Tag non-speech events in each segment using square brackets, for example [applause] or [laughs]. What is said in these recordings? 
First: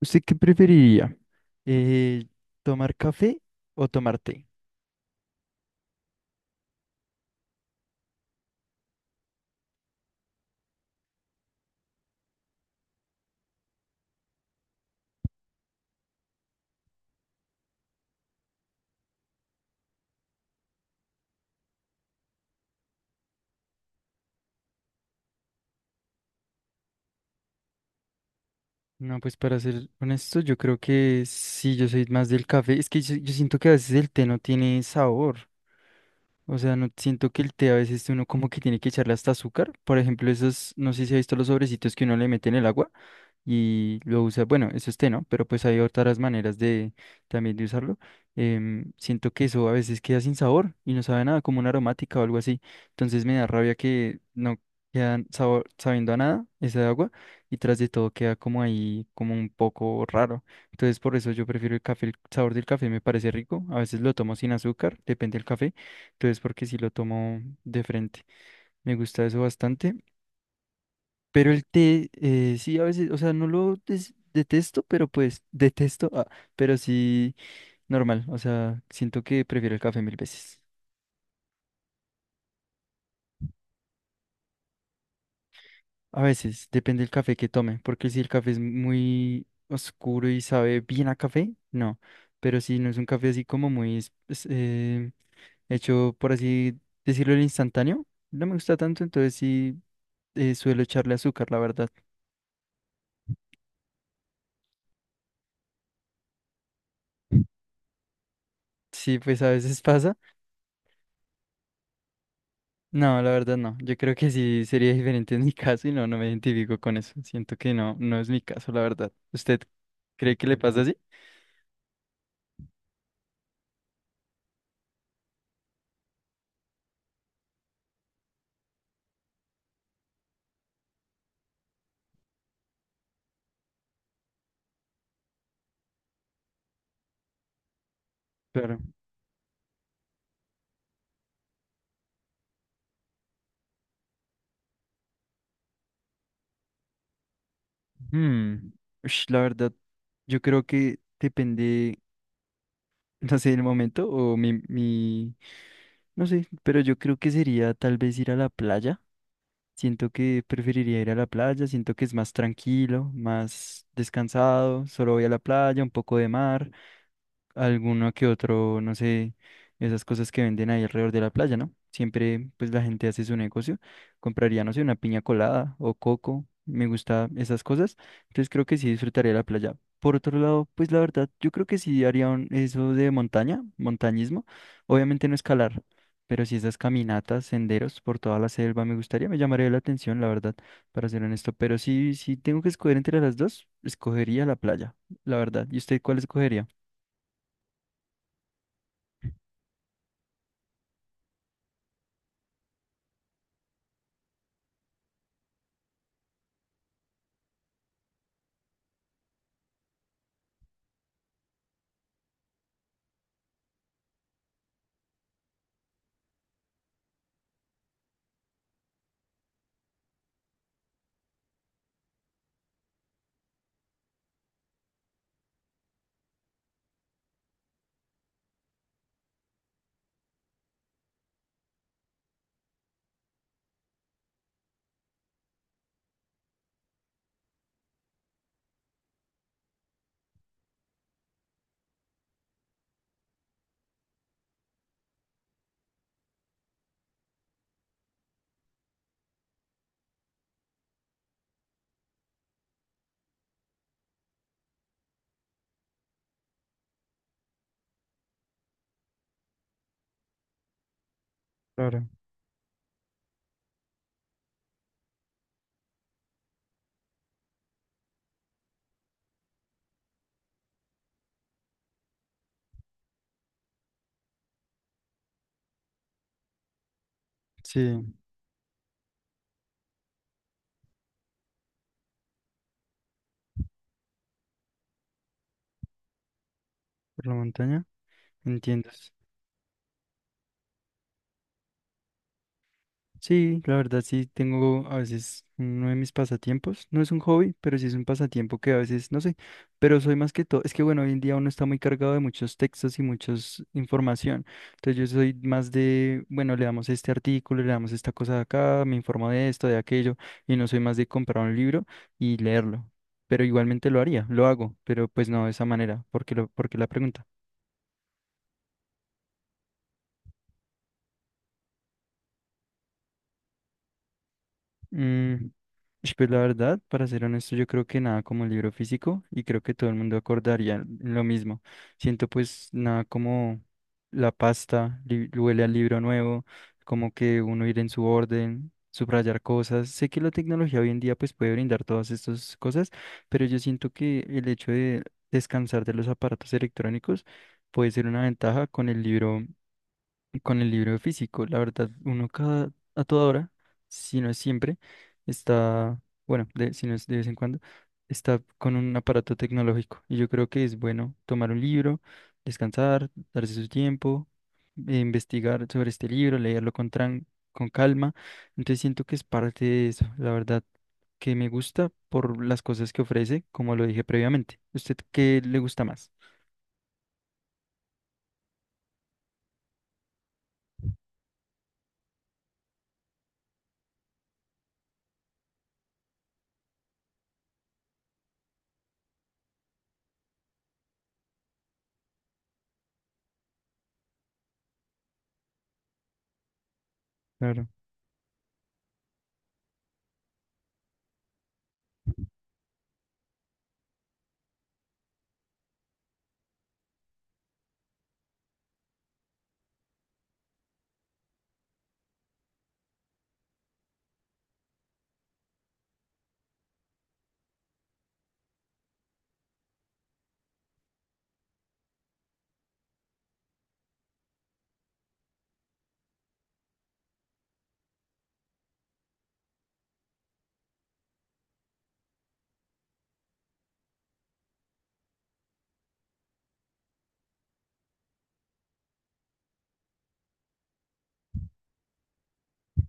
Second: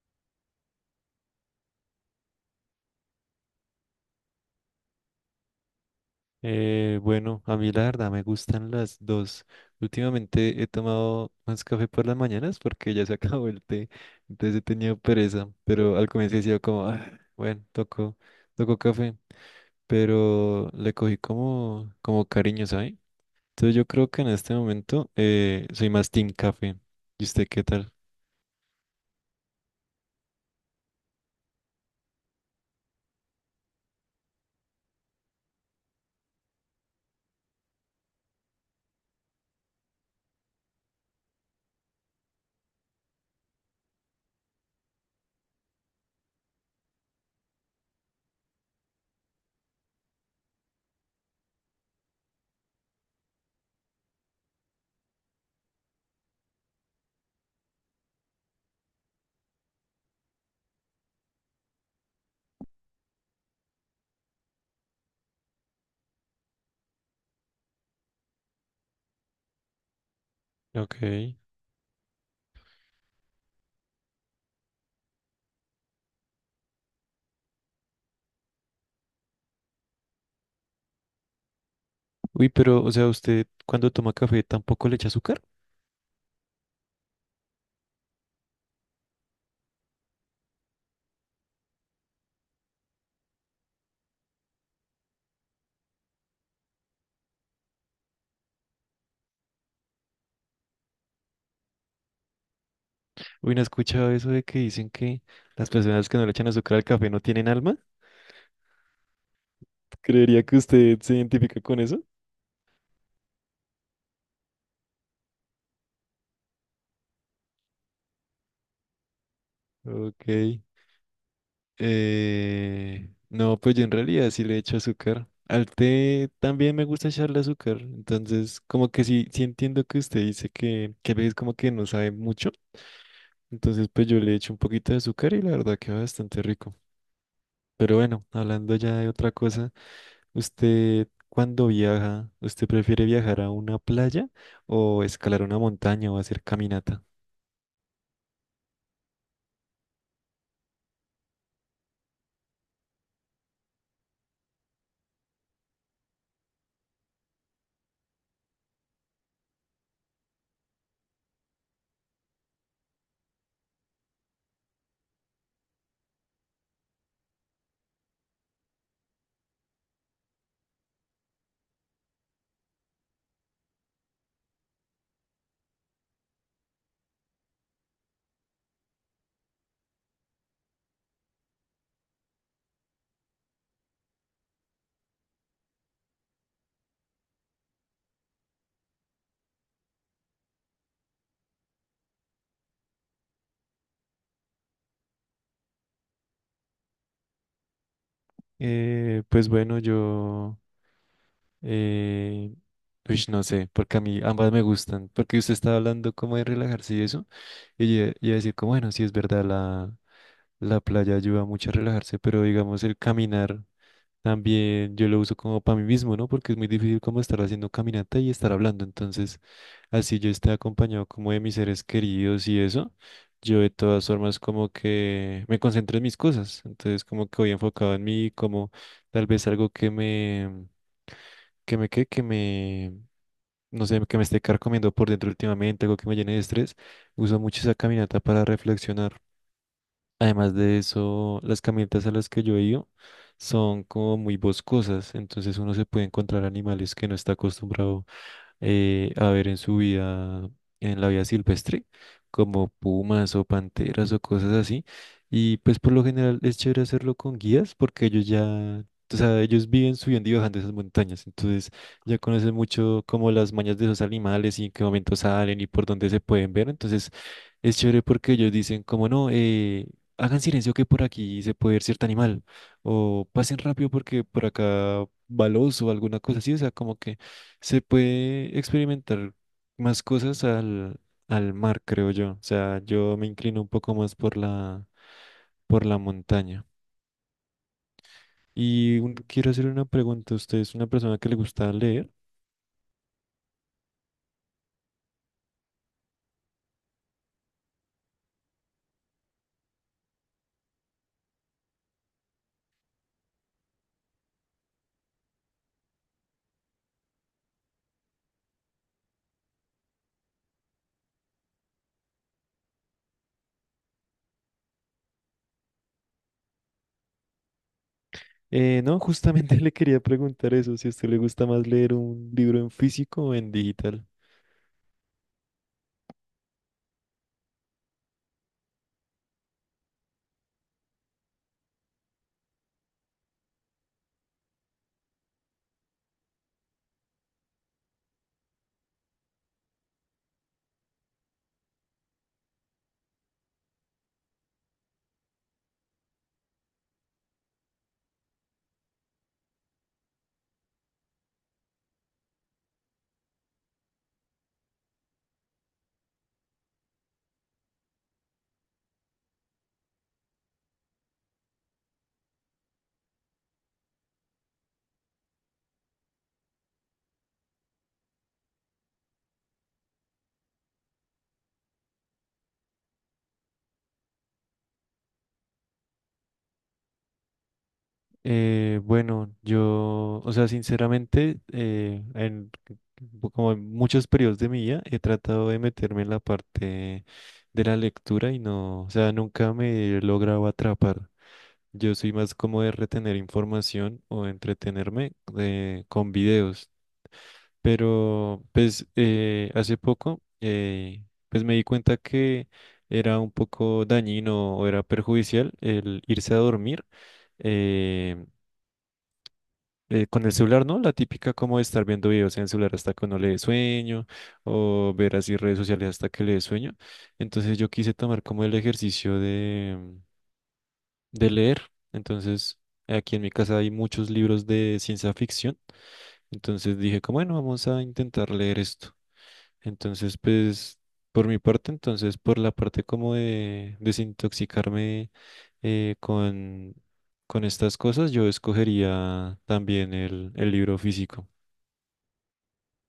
¿Usted qué preferiría? Eh, ¿Tomar café o tomar té? Bueno, a mí la verdad me gustan las dos. Últimamente he tomado más café por las mañanas porque ya se [laughs] acabó el té, entonces he tenido pereza, pero al comienzo decía como, "Ah, bueno, tocó, tocó café, pero le cogí como, como cariño, ¿sabes? Entonces yo creo que en este momento soy más team café. ¿Y usted qué tal? No, pues para ser honesto, yo creo que sí, yo soy más del café. Es que yo siento que a veces el té no tiene sabor. O sea, no siento que el té a veces uno como que tiene que echarle hasta azúcar. Por ejemplo, esos, no sé si ha visto los sobrecitos que uno le mete en el agua y lo usa, bueno, eso es té, ¿no? Pero pues hay otras maneras de también de usarlo. Siento que eso a veces queda sin sabor y no sabe a nada, como una aromática o algo así. Entonces me da rabia que no quedan sabor, sabiendo a nada esa agua, y tras de todo queda como ahí, como un poco raro. Entonces por eso yo prefiero el café, el sabor del café me parece rico. A veces lo tomo sin azúcar, depende del café. Entonces porque si lo tomo de frente, me gusta eso bastante. Ok. Pero el té, sí, a veces, o sea, no lo detesto, pero pues detesto, pero sí, normal, o sea, siento que prefiero el café mil veces. Uy, pero, o sea, ¿usted cuando toma café tampoco le echa azúcar? A veces, depende del café que tome, porque si el café es muy oscuro y sabe bien a café, no, pero si no es un café así como muy hecho, por así decirlo, el instantáneo, no me gusta tanto, entonces sí, suelo echarle azúcar, la verdad. Uy, ¿no he escuchado eso de que dicen que las personas que no le echan azúcar al café no tienen alma? Sí, pues a veces pasa. Creería que usted se identifica con eso. No, la verdad no. Yo creo que sí sería [laughs] diferente en mi caso y no, no me identifico con eso. Siento que no, no es mi caso, la verdad. ¿Usted Ok. cree que le pasa así? No, pues yo en realidad sí le echo azúcar. Al té también me gusta echarle azúcar. Entonces, como que sí, sí entiendo que usted dice que a veces como que no sabe mucho. Entonces, pues yo le echo un poquito de azúcar y la verdad queda bastante rico. Pero bueno, hablando Claro. ya de otra cosa, ¿usted cuando viaja, usted prefiere viajar a una playa o escalar una montaña o hacer caminata? Hmm, ush, la verdad, yo creo que depende, [laughs] no sé, el momento o no sé, pero yo creo que sería tal vez ir a la playa. Siento que preferiría ir a la playa, siento que es más tranquilo, más descansado, solo voy a la playa, un poco de mar, alguno que otro, no sé, esas cosas que venden ahí alrededor de la playa, ¿no? Siempre, pues la gente hace su negocio, compraría, no sé, una piña colada o coco, me gusta esas cosas, entonces creo que sí disfrutaría la playa. Por otro lado, pues la verdad, yo creo que sí haría eso de montaña, montañismo, obviamente no escalar, pero sí esas caminatas, senderos por toda la selva me gustaría, me llamaría la atención, la verdad, para ser honesto, pero sí, si tengo que escoger entre las dos, escogería la playa, la verdad. ¿Y usted cuál escogería? Pues bueno, yo... Eh, Uy, no sé, porque a mí ambas me gustan, porque usted estaba hablando como de relajarse y eso, y yo iba a decir como, bueno, sí es verdad, la playa ayuda mucho a relajarse, pero digamos el caminar también yo lo uso como para mí mismo, ¿no? Porque es muy difícil como estar haciendo caminata y estar hablando, entonces así yo esté acompañado como de mis seres queridos y eso, yo de todas formas como que me concentro en mis cosas, entonces como que voy enfocado en mí, como tal vez algo que me, no sé, que me esté carcomiendo por dentro últimamente, algo que me llene de estrés, uso mucho esa caminata para reflexionar. Además de eso, las caminatas a las que yo he ido son como muy boscosas, entonces uno se puede encontrar animales que no está acostumbrado a ver en su vida, en la vida silvestre, como pumas o panteras o cosas así. Y pues por lo general es chévere hacerlo con guías porque ellos ya, o sea, ellos viven subiendo y bajando esas montañas, entonces ya conocen mucho como las mañas de esos animales y en qué momento salen y por dónde se pueden ver. Entonces es chévere porque ellos dicen como no, hagan silencio que por aquí se puede ver cierto animal o pasen rápido porque por acá... balos o alguna cosa así, o sea, como que Sí, se puede experimentar más cosas al, al mar, creo yo. O sea, yo me inclino un poco más por por la montaña. por la montaña, ¿entiendes? Quiero hacer una pregunta. ¿Usted es una persona que le gusta leer? Sí, la verdad sí tengo a veces uno de mis pasatiempos, no es un hobby, pero sí es un pasatiempo que a veces, no sé, pero soy más que todo, es que bueno, hoy en día uno está muy cargado de muchos textos y mucha información, entonces yo soy más de, bueno, le damos este artículo, le damos esta cosa de acá, me informo de esto, de aquello, y no soy más de comprar un libro y leerlo, pero igualmente lo haría, lo hago, pero pues no de esa manera, porque lo, porque la pregunta. No, justamente [laughs] le quería preguntar eso, si a usted le gusta más leer un libro en físico o en digital. Mm, Pues la verdad, para ser honesto, yo creo que nada como el libro físico y creo que todo el mundo acordaría en lo mismo. Siento pues nada como la pasta, huele al libro nuevo, como que uno ir en su orden, subrayar cosas. Sé que la tecnología hoy en día pues puede brindar todas estas cosas, pero yo siento que el hecho de descansar de los aparatos electrónicos puede ser una ventaja con el libro, con el libro físico. La verdad, uno cada, a toda hora, si no es siempre, está, bueno, si no es de vez en cuando, está con un aparato tecnológico. Y yo creo que es bueno tomar un libro, descansar, darse su tiempo, investigar sobre este libro, leerlo con, con calma. Entonces siento que es parte de eso, la verdad, que me gusta por las cosas que ofrece, como lo dije previamente. ¿Usted qué le gusta más? Bueno, yo, o sea, sinceramente, como en muchos periodos de mi vida he tratado de meterme en la parte de la lectura y no, o sea, nunca me he logrado atrapar. Yo soy más como de retener información o entretenerme con videos. Claro. Pero, pues, hace poco, pues me di cuenta que era un poco dañino o era perjudicial el irse a dormir eh, con el celular, ¿no? La típica como de estar viendo videos en el celular hasta que uno le dé sueño o ver así redes sociales hasta que le dé sueño. Entonces yo quise tomar como el ejercicio de leer. Entonces aquí en mi casa hay muchos libros de ciencia ficción. Entonces dije, como bueno, vamos a intentar leer esto. Entonces, pues, por mi parte, entonces, por la parte como de desintoxicarme eh, con, con estas cosas, yo escogería también el libro físico.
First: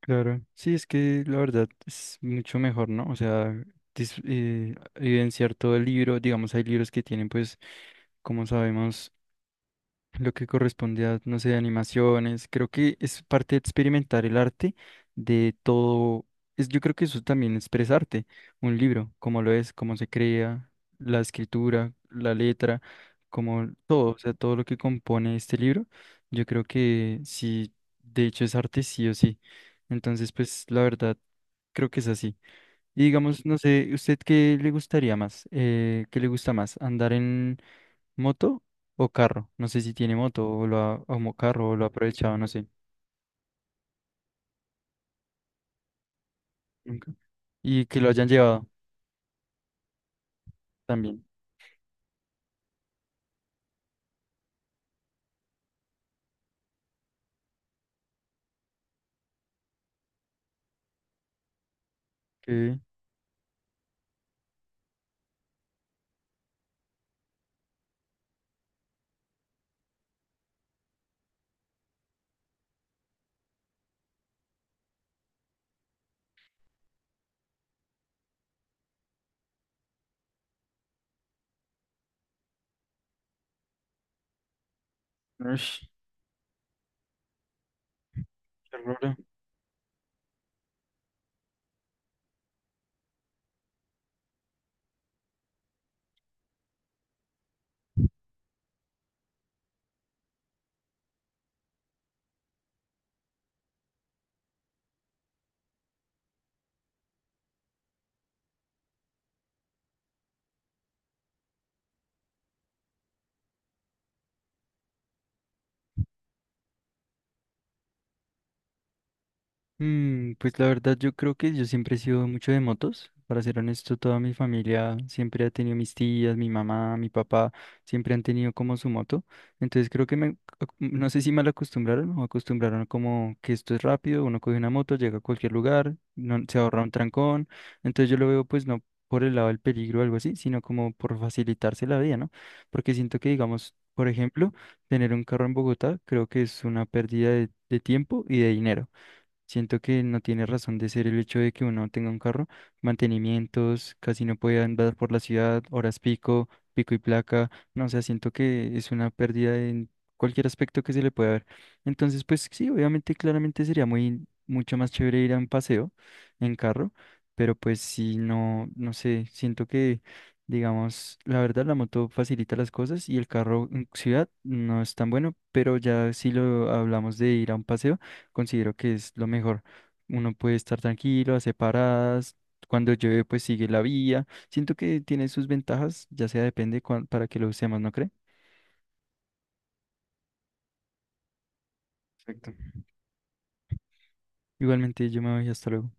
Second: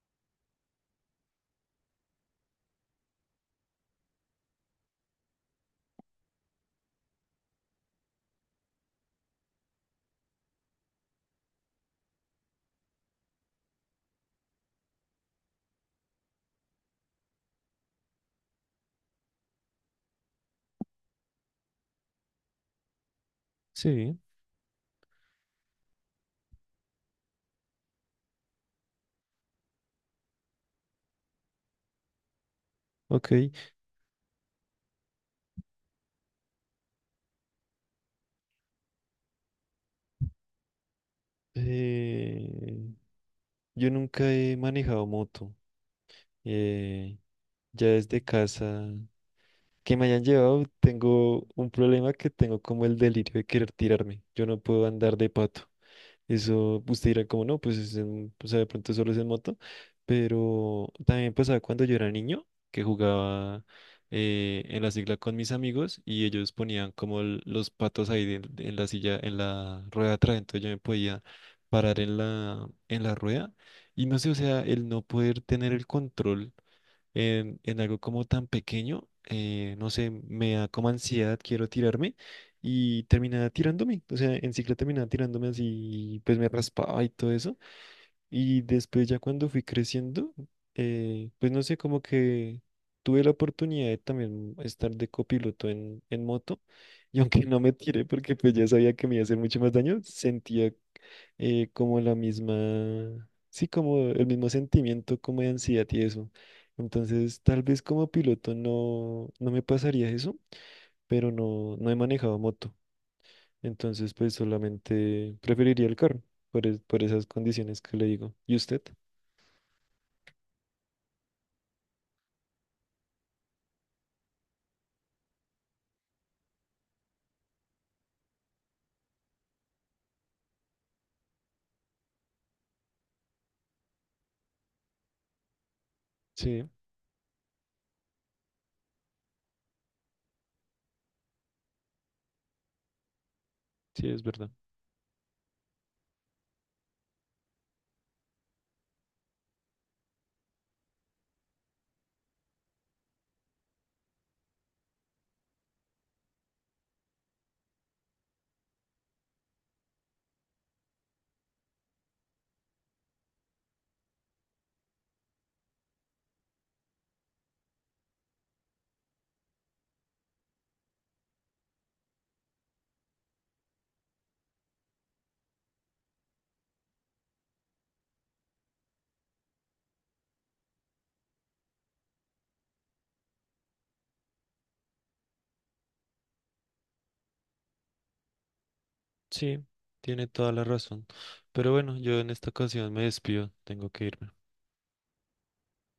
Claro, sí, es que la verdad es mucho mejor, ¿no? O sea, evidenciar todo el libro, digamos, hay libros que tienen, pues, como sabemos, lo que corresponde a, no sé, animaciones. Creo que es parte de experimentar el arte de todo. Es, yo creo que eso también es arte, un libro, cómo lo es, cómo se crea, la escritura, la letra, como todo, o Sí, sea, todo lo que compone este libro, yo creo que sí, de hecho es arte sí o sí. Entonces, pues la verdad, creo que es así. Y ok. digamos, no sé, ¿usted qué le gustaría más? ¿Qué le gusta más? ¿Andar en moto o carro? No sé si tiene moto o lo ha, o carro o lo ha aprovechado, no sé. Eh, yo nunca he manejado moto. Nunca. eh, Y ya que lo desde hayan llevado casa que me hayan llevado, también. tengo un problema que tengo como el delirio de querer tirarme. Yo no puedo andar de pato. Eso usted dirá como no, pues, es en- o sea, de pronto solo es en moto, pero también pasaba cuando yo era niño, Que, que jugaba en la sigla con mis amigos y ellos ponían como el- los patos ahí de- en la silla, en la rueda de atrás, entonces yo me podía parar en en la rueda y no sé, o sea, el no poder tener el control en algo como tan pequeño, no sé, me da como ansiedad, quiero tirarme y terminaba tirándome, o sea, en cicla terminaba tirándome ush, así, pues me raspaba y todo eso. Y qué después raro. ya cuando fui creciendo, pues no sé, como que tuve la oportunidad de también estar de copiloto en moto. [laughs] Y aunque no me tiré porque pues ya sabía que me iba a hacer mucho más daño, sentía como la misma, sí, como el mismo sentimiento como de ansiedad y eso. Entonces, tal vez como piloto no, no me pasaría eso, pero no, no he manejado moto. Entonces, pues solamente preferiría el carro por, es- por esas condiciones que le digo. ¿Y usted? Pues la verdad yo creo que yo siempre he sido mucho de motos. Para ser honesto, toda mi familia siempre ha tenido mis tías, mi mamá, mi papá, siempre han tenido como su moto. Entonces creo que me, no sé si mal acostumbraron o acostumbraron como que esto es rápido, uno coge una moto, llega a cualquier lugar, no, se Sí, ahorra un trancón. Entonces yo lo veo pues no por el lado del peligro o algo así, sino como por facilitarse la vida, ¿no? Porque siento que digamos, por sí, es verdad. ejemplo, tener un carro en Bogotá creo que es una pérdida de tiempo y de dinero. Siento que no tiene razón de ser el hecho de que uno tenga un carro, mantenimientos, casi no puede andar por la ciudad, horas pico, pico y placa, no, o sea, siento que es una pérdida en cualquier aspecto que se le pueda ver. Entonces, pues sí, obviamente, claramente sería muy, mucho más chévere ir a un paseo en carro, pero pues sí, no, no sé, siento que, digamos, la verdad, la moto facilita las cosas y el carro en ciudad no es tan bueno, pero ya si lo hablamos de ir a un paseo considero que es lo mejor. Uno puede estar tranquilo, hace paradas, cuando llueve pues sigue la vía. Siento que tiene sus ventajas, ya sea depende para que lo usemos, ¿no cree? Sí, tiene toda la razón. Pero bueno, yo en esta Perfecto. ocasión me despido, tengo que irme. Igualmente yo me voy, hasta luego.